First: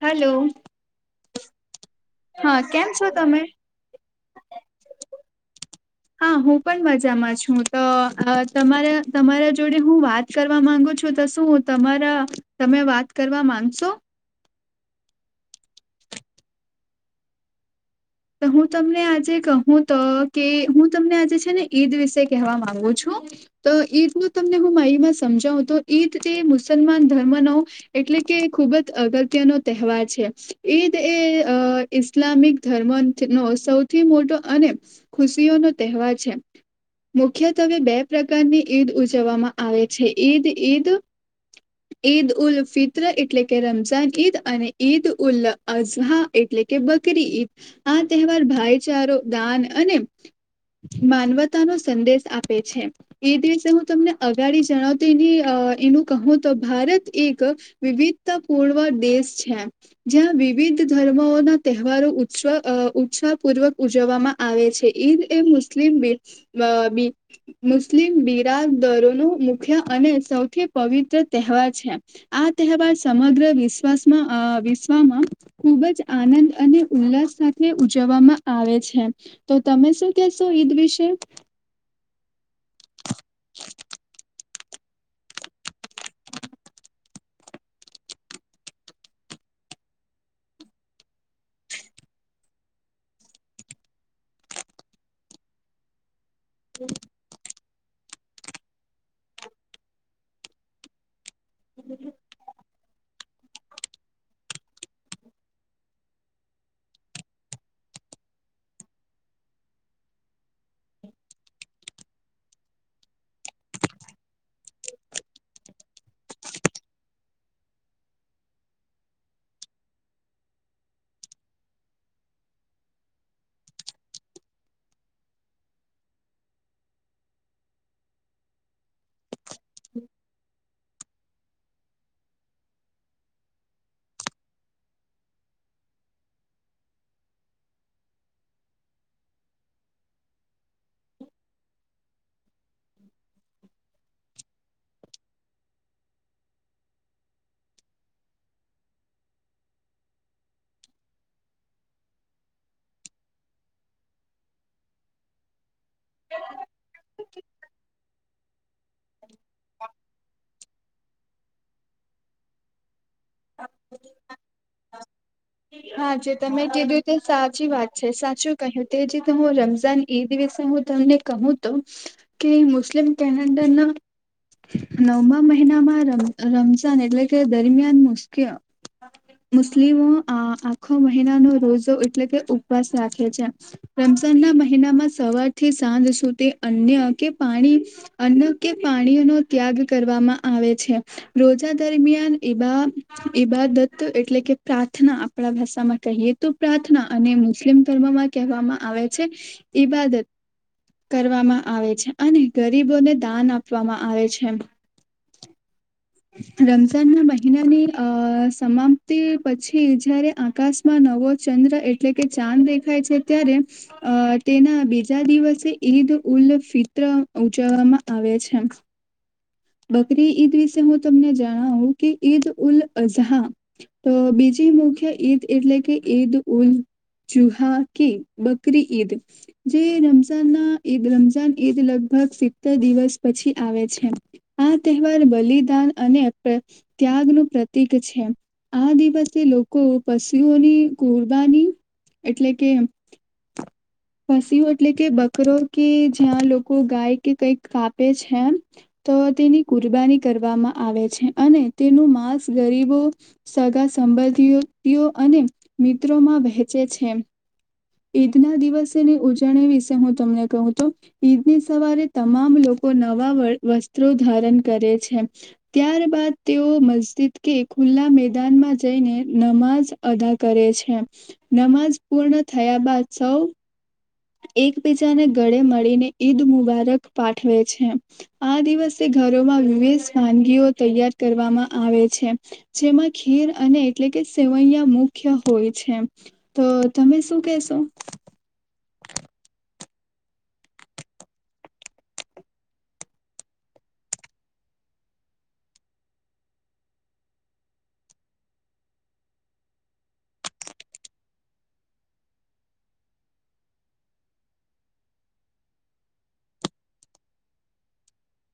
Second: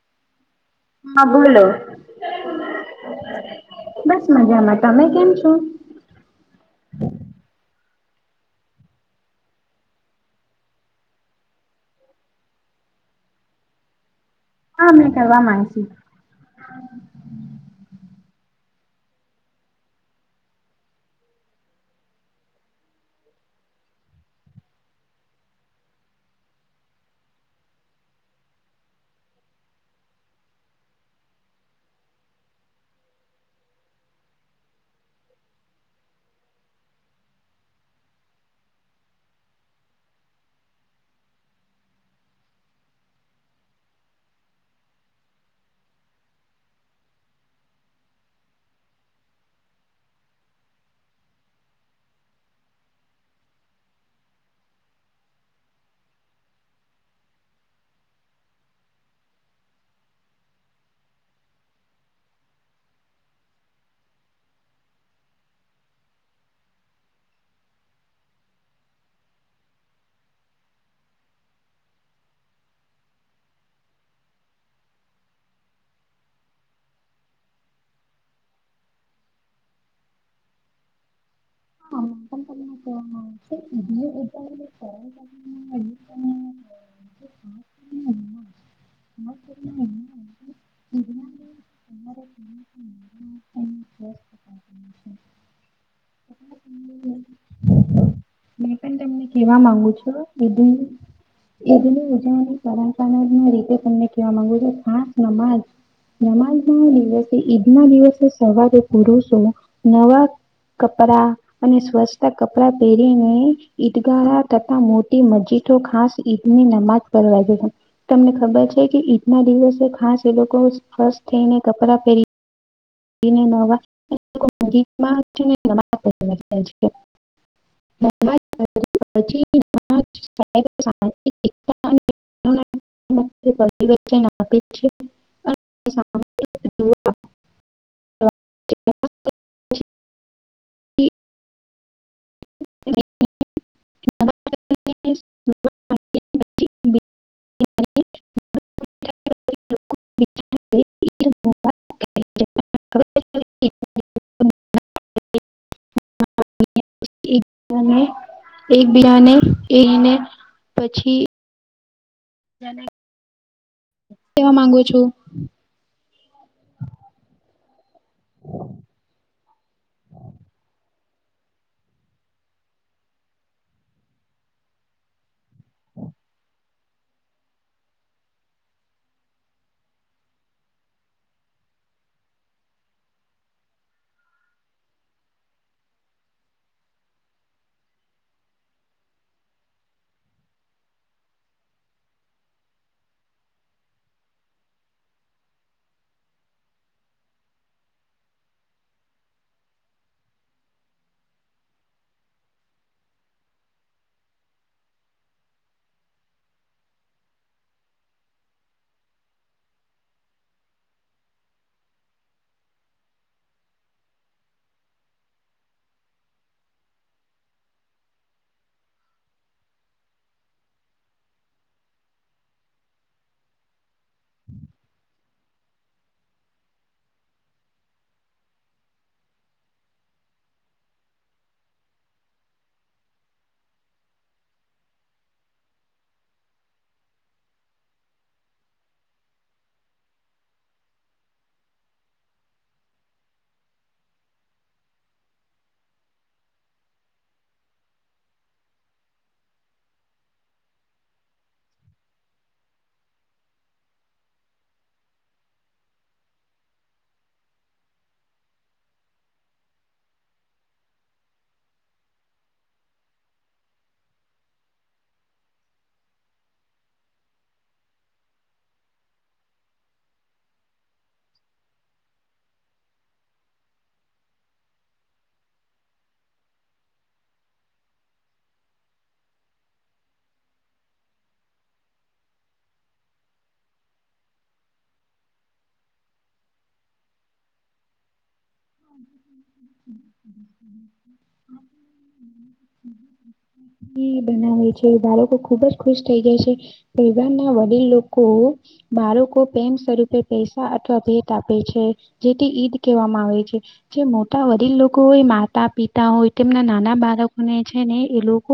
Hello. હા બોલો, કેમ છો તમે બસ મજામાં, તમે કેમ છો? હા હું પણ મજામાં છું, તો અ તમારે તમારે જોડે હું વાત કરવા માંગુ છો તો, શું તમારા તમે વાત કરવા માંગશો હા, મે કરવા માંગશું તો હું તમને આજે કહું તો કે હું તમને આજે છે, ને ઈદ વિશે કહેવા માંગુ છું તો ઈદનું તમને હું, માહિમાં સમજાઉં તો ઈદ તે મુસલમાન ધર્મનો એટલે કે ખુબ ત અગત્યનો તહેવાર છે. ઈદ એ, અ ઇસ્લામિક ધર્ મંથ નો સૌથી મોટો અને ખુશીઓ નો તહેવાર છે. મુખ્યતવે બે પ્રકારની ઈદ ઉજવવામાં આવે છે. ઈદ, ઈદ ઈદ ઉલ ફિત્ર એટલે કે રમઝાન ઈદ, અને ઈદ ઉલ અઝહા એટલે કે બકરી ઈદ આ તહેવાર ભાઈચારો, દાન અને માનવતા નો સંદેશ આપે છે. એ દિવસે હું, તમને અગાડી જણાવતો એની એનું કહું તો ભારત એક વિવિધતા પૂર્વ દેશ છે, જ્યાં વિવિધ ધર્મ ના તહેવારો ઉત્સાહ પૂર્વક ઉજવવામાં આવે છે, ઈદ એ મુસ્લિમ બીડ બ બી મુસ્લિમ બિરાદરો નો મુખ્ય અને સૌથી પવિત્ર તહેવાર છે. આ તહેવાર સમગ્ર વિશવા વાસમાં વિશ્વમાં ખૂબ જ આનંદ અને, ઉલ્લાસ સાથે ઉજવવામાં આવે છે તો તમે શું કેશો? ઈદ વિશે, હા [inaudible] [inaudible] હમ [inaudible] [inaudible] મેં પણ તમને કેવા માંગુ છો [inaudible] [inaudible] બધ એ ઉજ પરંપરા ના રીતે તમને કેવા માંગું છ ખાસ નમાજ, નમાજ ના દિવસે ઈદ ના દિવસે સવારે પુરુષો નવા, કપડા અને સ્વચ્છતા કપડા પહેરીને ઈદગાહ તથા મોટી મસ્જીદો ખાસ ઈદ ની નમાજ પડવા છે. તમને ખબર છે કે ઈદ ના દિવસે ખાસ એ લોકો સ્વચ્છ થઈને કપડાં પહેરી નવા [inaudible] [inaudible] શિક [inaudible] [inaudible] ી વચ્ચે ના આપી છે [inaudible] [inaudible] આમ હા ઓકે [inaudible] [inaudible] હ [inaudible] [inaudible] [inaudible] [inaudible] [inaudible] [inaudible] [inaudible] [inaudible] એક બિજાને [inaudible] [inaudible] એને પછી. કેવા માંગુ છું. હા જે તમે કીધું તે સાચી વાત છે સાચું કહ્યું તે જે ત હું રમઝાન એ દિવસે હું તમને કહું તો કે મુસ્લિમ કેલેન્ડરના. નવમા મહિનામાં રમ રમઝાન એટલે દરમિયાન મુસ્કે મુસ્લિમો, આ આખો મહિના નો રોજો એટલે કે ઉપવાસ રાખે છે. રમઝાન ના મહિનામાં સવારથી સાંજ સુધી અન્ય કે પાણી. અન્ન કે પાણી નો ત્યાગ કરવામાં આવે છે. રોજા દરમિયાન ઈબા ઈબા દત એટલે કે પ્રા પ્રાર્થના આપણા ભાષા માં કહીએ તો પ્રાર્થના અને મુસ્લિમ ધર્મમાં કહેવામાં આવે છે, ઈબાદત કરવામાં આવે છે અને ગરીબોને દાન આપવામાં આવે છે એમ. રમઝાન ના મહિનાની અ સમાપ્તિ પછી જયારે આકાશ. માં નવો ચંદ્ર એટલે કે ચાંદ દેખાય છે ત્યારે, અ તેના બીજા દિવસે ઈદ ઉલ ફિત્ર ઉજવવામાં આવે છે. બકરી ઈદ વિશે હું તમને જણાવું કે ઈદ ઉલ અઝહા. તો બીજી મુખ્ય ઈદ એટલે કે ઈદ ઉલ, જુહા કે બકરી ઈદ. જે રમઝાન ના ઈદ રમઝાન ઈદ લગભગ સિત્તેર દિવસ પછી આવે છે. આ તહેવાર બલિદાન અને ત્યાગનું પ્રતીક છે. આ દિવસે લોકો પશુઓની કુરબાની એટલે કે, પશશઓ એટલે કે બકરો કે જ્યાં લોકો ગાય કે કંઈક કાપે છેમ, તો તેની કુરબાની કરવામાં આવે છે અને તેનું માંસ ગરીબો. સગા સંબંધીઓ અને મિત્રોમાં વહેંચે છે ઈદના દિવસેની ઉજવણી વિશે હું તમને કહું તો ઈદની સવારે તમામ લોકો નવા વસ્ત્રો ધારણ કરે છે ત્યાર બાદ તેઓ મસ્જિદ કે ખુલ્લા મેદાનમાં જઈને નમાજ અદા કરે છે નમાજ પૂર્ણ થયા બાદ સૌ એકબીજાને ગળે મળીને ઈદ મુબારક પાઠવે છે આ દિવસે ઘરોમાં વિવિધ વાનગીઓ તૈયાર કરવામાં આવે છે જેમાં ખીર અને એટલે કે સેવૈયા મુખ્ય હોય છે તો તમે શું કેશો હમ્મ હ હ હ હમ્મ એ બનાવે છે બાળકો ખુબજ ખુશ થઈ જાય છે [unintelligible] ના વડીલ લોકો બાળકો પ્રેમ સ્વરૂપે પૈસા અથવા ભેટ આપે છે જેથી ઈદ કહેવામાં આવે છે જે મોટા વડીલ લોકો હોય માતા પિતા હોય તેમના નાના બાળકોને છે ને એ લોકો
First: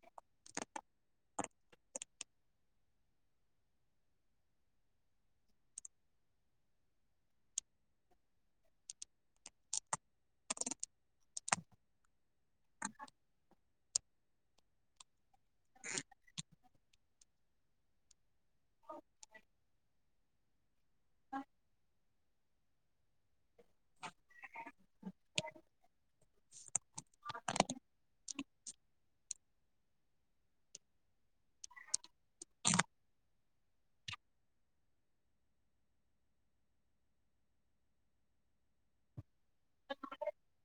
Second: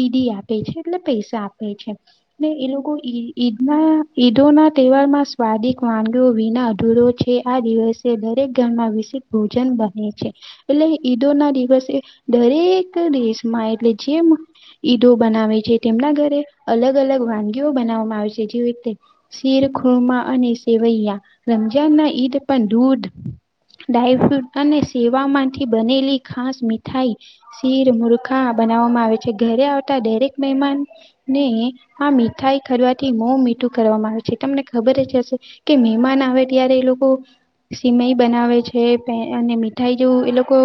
ઈદી આપે છે એટલે પૈસા આપે છે ને એ લોકો ઈ ઈદના ઈદો ના તહેવાર માં સ્વાદિક વાનગીઓ વિના અધૂરો છે આ દિવસે દરેક ઘરમાં વિષેક ભોજન બને છે એટલે ઈદો ના દિવસે દરેક દેશમાં એટલે જેમ ઈદો બનાવે છે તેમના ઘરે અલગ અલગ વાનગીઓ બનાવવામાં આવે છે જેવી રીતે શિર ખુરમા અને સેવૈયા રમઝાન ના ઈદ પણ દૂધ ડાયફ્રૂટ અને સેવામાંથી બનેલી ખાસ મીઠાઈ શીર મુૂર્ખા બનાવવામાં આવે છે ઘરે આવતા દરેક મહેમાન ને આ મીઠાઈ ખરવા થી મો મીઠું કરવામાં આવે છે તમને ખબર જ હશે કે મહેમાન આવે ત્યારે એ લોકો સિમય બનાવે છે અને મીઠાઈ જેવું એ લોકો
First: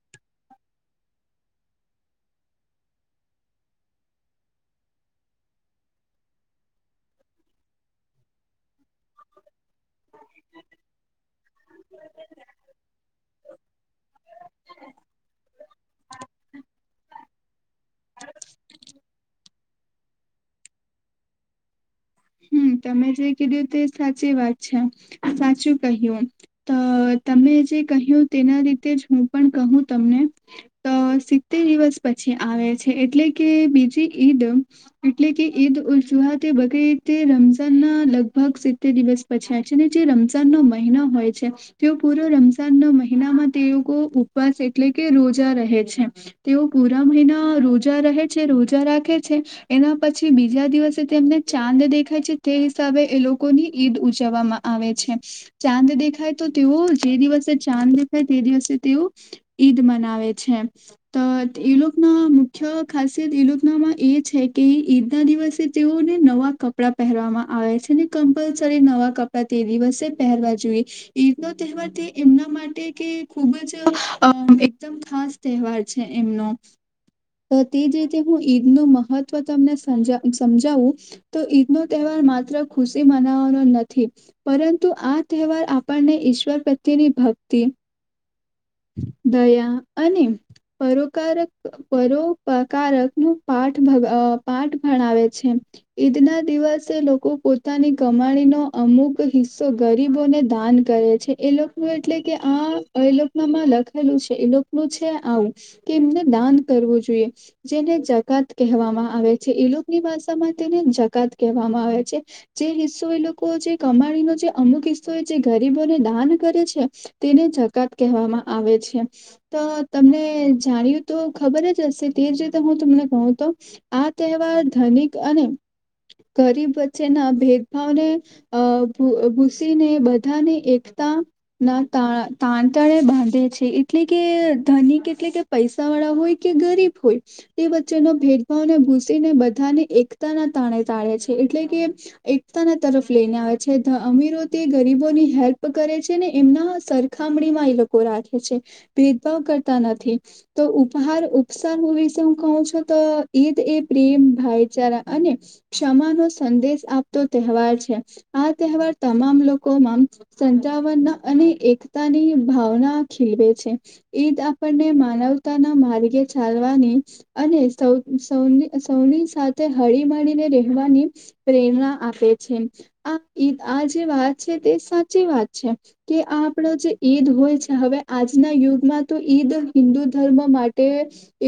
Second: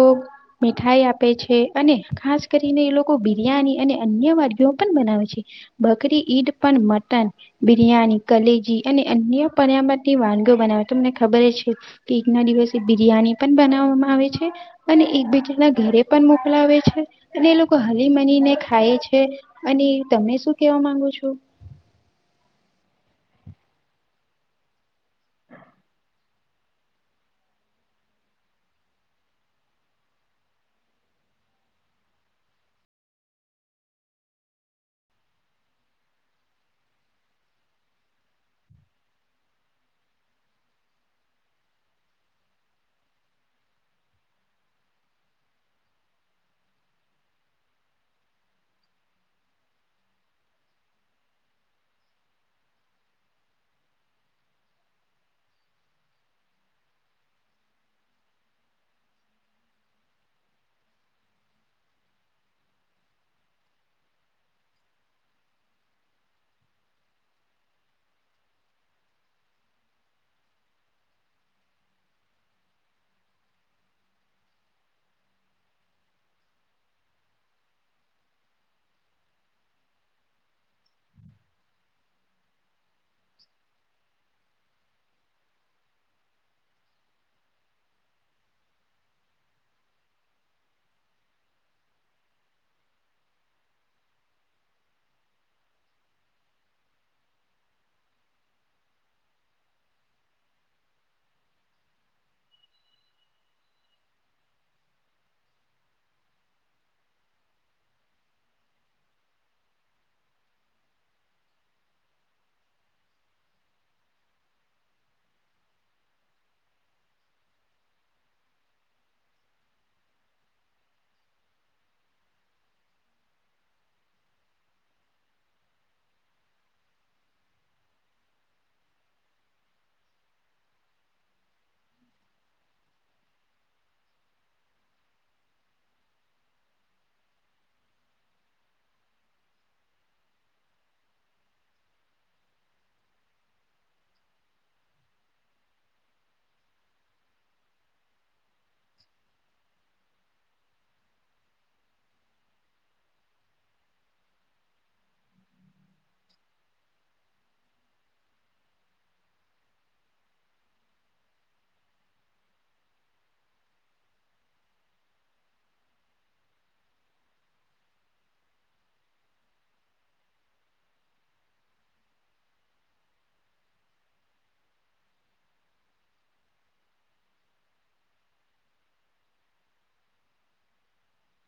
મીઠાઈ આપે છે અને ખાસ કરીને એ લોકો બિરિયાની અને અન્ય વાનગી ઓ પણ બનાવે છે બકરી ઈદ પણ મટન બિરિયાની કલેજી અને અન્ય પરમની વાનગી ઓ બનાવે તમને ખબર છે એક ના દિવસે બિરિયાની પણ બનાવવામાં આવે છે અને એકબીજા ના ઘરે પણ મોકલાવે છે અને એ લોકો હલી મની ને ખાય છે અને તને શું કેવા માંગુ છો હમ્મ તમે જે કીધું તે સાચી વાત છે સાચું કહ્યું અ તમે જે કહ્યું તેના રીતે જ હું પણ કહું તમને અ સિત્તેર દિવસ પછી આવે છે એટલે કે બીજી ઈદ એટલે કે ઈદ ઉલજુહા તે બકરી ઇદ તે રમઝાન ના લગભગ સિત્તેર દિવસ પછાય છે ને જે રમઝાનનો મહિનો હોય છે તેઓ પૂરો રમઝાન ન મહિનામાં તે લોકો ઉપવાસ એટલે કે રોજા રહે છે તેઓ પૂરા મહિના રોજા રહે છે રોજા રાખે છે એના પછી બીજા દિવસે તેમને ચા ચાંદ દેખાય છે તે હિસાબે એ લોકોની ઈદ ઉજવવામાં આવે છે ચાંદ દેખાય તો તેઓ જે દિવસે ચાંદ દેખાય તે દિવસે તેઓ ઈદ મનાવે છે તો એલોકના મુખ્ય ખાસિયત લોનામાં એ છે કે ઈદ ના દિવસે તેઓને નવા કપડાં પહેરવામાં આવે છે ને કમ્પલસરી નવા કપડાં તે દિવસે પહેરવા જોઈએ ઈદ નો તહેવાર તે એમના માટે કે ખુબ જ અ અમ એકદમ ખાસ તહેવાર છે એમનો તો તે જ રીતે હું ઈદ નું મહત્વ તમને સંજા સમજાવું તો ઈદ નો તહેવાર માત્ર ખુશી મનાવાનો નથી. પરંતુ આ તહેવાર આપણને ઈશ્વર પ્રત્યેની ભક્તિ, દયા અને પરોકારક પરોપકારક નું પાઠ અ પાઠ ભણાવે છે. ઈદ ના દિવસે લોકો પોતાની કમાણીનો અમુક હિસ્સો ગરીબોને દાન કરે છે. એ લોકોનું એટલે કે આ એ લોકનામાં લખેલું છે. એ લોકોનું છે આવુ કે એમને દાન કરવું જોઈએ જેને જકાત કહેવામાં આવે છે. એ લોક ની ભાષામાં તેને જકાત કહેવામાં આવે છે. જે હિસ્સો એ લોકો જે કમાણીનો જે અમુક હિસ્સો એ જે ગરીબોને દાન કરે છે. તેને જકાત કહેવામાં આવે છે. તો તમને જાણ્યું તો ખબર જ હશે તેજ રીતે હું તમને કહું તો આ તહેવાર ધનિક અને ગરીબ વચ્ચેના ભેદભાવને અ ભૂ ભૂસીને બધાની એકતા ના ત [unintelligible] તાણ તણે બાંધે છે એટલે કે ધનિક એટલે કે પૈસાવાળા હોય કે ગરીબ હોય તે વચ્ચેનો ભેદભાવને ભૂસીને બધાને એક એકતા ના તણે તાળે છે એટલે કે એકતાના તરફ લઈને આવે છે ધ અમીરો તે ગરીબોની હેલ્પ કરે છે ને એમના હ સર ખમણીમાં એ લોકો રાખે છે ભેદભાવ કરતા નથી. તો ઉપહાર, ઉપસાહ [unintelligible] વિશે હું કહઉ છું તો ઈદ એ પ્રેમ ભાઈચારા અને ક્ષમા નો સંદેશ આપતો તહેવાર છે. આ તહેવાર તમામ લોકોમાં સંજાવનના અને એકતાની ભાવના ખીલવે છે. ઈદ આપણને માનવતાનાં માર્ગે ચાલવાની અને સૌ સ [unintelligible] સૌની સાથે હળી માળીને રહેવાની પ્રેરણા આપે છે આ ઈ આજે વાત છે તે સાચી વાત છે. કે આ આપણો જે ઈદ હોય છે. હવે આજના યુગમાં તો ઈદ હિન્દુ ધર્મ માટે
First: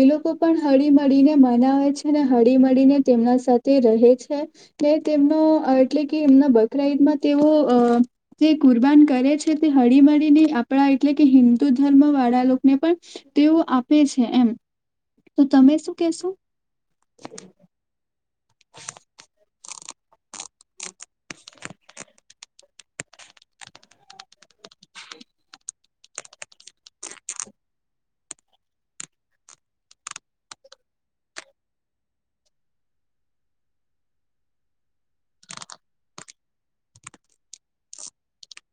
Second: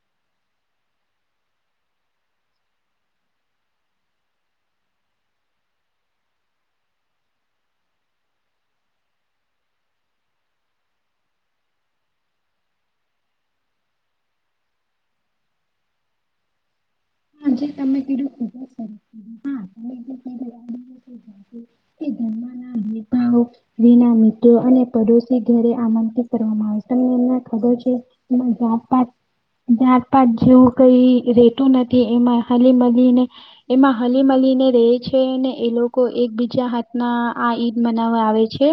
એ લોકો પણ હળી મળીને મનાવે છે. અને હળી મળીને તેમના સાથે રહે છે. કે તેમનો એટલે કે એમના બકરા ઈદમાં તેઓ અ જે કુરબાન કરે છે તે હળી મળીને આપણા એટલે કે હિન્દુ ધર્મ વાળા લોકને પણ તેઓ આપે છે એમ, તો તમે શું કેશો? હા તમે કીધું ખૂબ સરસી હા [unintelligible] [inaudible] એ ધર્મના નેતાઓ વિના મિત્રો અને પડોશી ઘરે આમંત્રિત કરવામાં આવે તમને એમને ખબર છે. એમા જાત પાત જાત પાત જેવું કઈ રેતું નથી. એમાં હાળી મળી ને એમાં હળી મળીને રહે છે ને એ લોકો એકબીજા હાથના આ ઈદ મનાવવા આવે છે. છે.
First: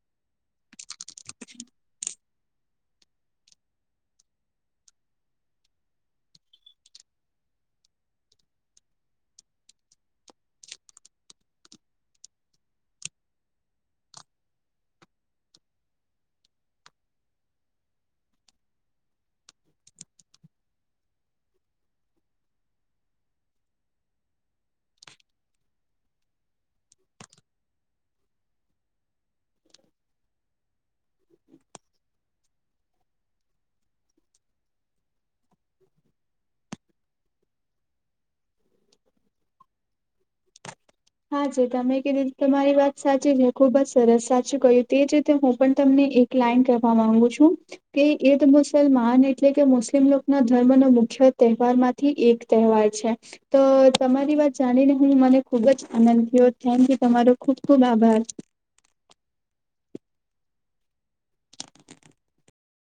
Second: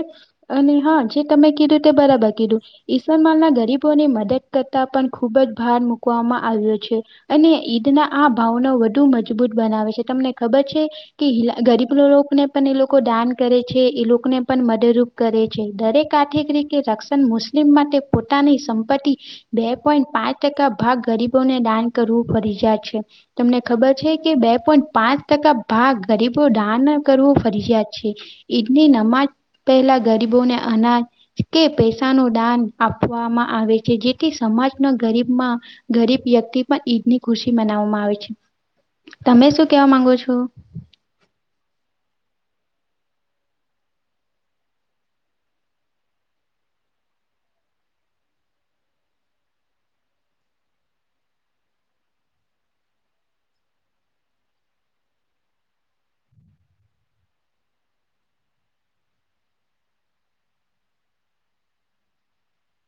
અને હા જે તમે કીધું તે બરાબર કીધું. ઈસલમાલ ના ગરીબોનો મદદ કરતા પણ ખુબ જ ભાર મૂકવામાં આવ્યો છે. અને ઈદના આ ભાવનો વધુ મજબૂત બનાવે છે. તમને ખબર છે? કે [unintelligible] ગરીબ લોકોને પણ એ લોકો દાન કરે છે એ લોકોને પણ મદદરૂપ કરે છે દરેક આર્થિક રીતે રક્ષણ મુસ્લિમ માટે પોતાની સંપત્તિ બે પોઈન્ટ પાંચ ટકા ભાગ ગરીબોને દાન કરવું ફરજિયાત જાય છે. તમને ખબર છે કે બે પોઈન્ટ પાંચ ટકા ભાગ ગરીબો દાન કરવો ફરિયાત છે. ઈદની નમાઝ પહેલા ગરીબોને અનાજ કે પૈસાનો દાન આપવામાં આવે છે જેથી સમાજનો ગરીબમાં ગરીબ વ્યક્તિ પણ ઈદ ની ખુશી મનાવવામાં આવે છે. તમે શું કેવા માંગો છો? હા છે તમે કીધી તમારી વાત સાચી છે ખુબ જ સરસ સાચું કહ્યું તે જ રીતે હું પણ તમને એક ક્લાઈમ કરવા માંગુ છું. તે ઈદ મુસલમાન એટલે કે મુસ્લિમ લોકના ધર્મનો મુખ્ય તહેવાર મા થી એક તહેવાર છે. તો તમારી વાત જાણીને હું મને ખુબ જ આનંદ થયો થેન્ક યુ તમારો ખુબ ખુબ આભાર.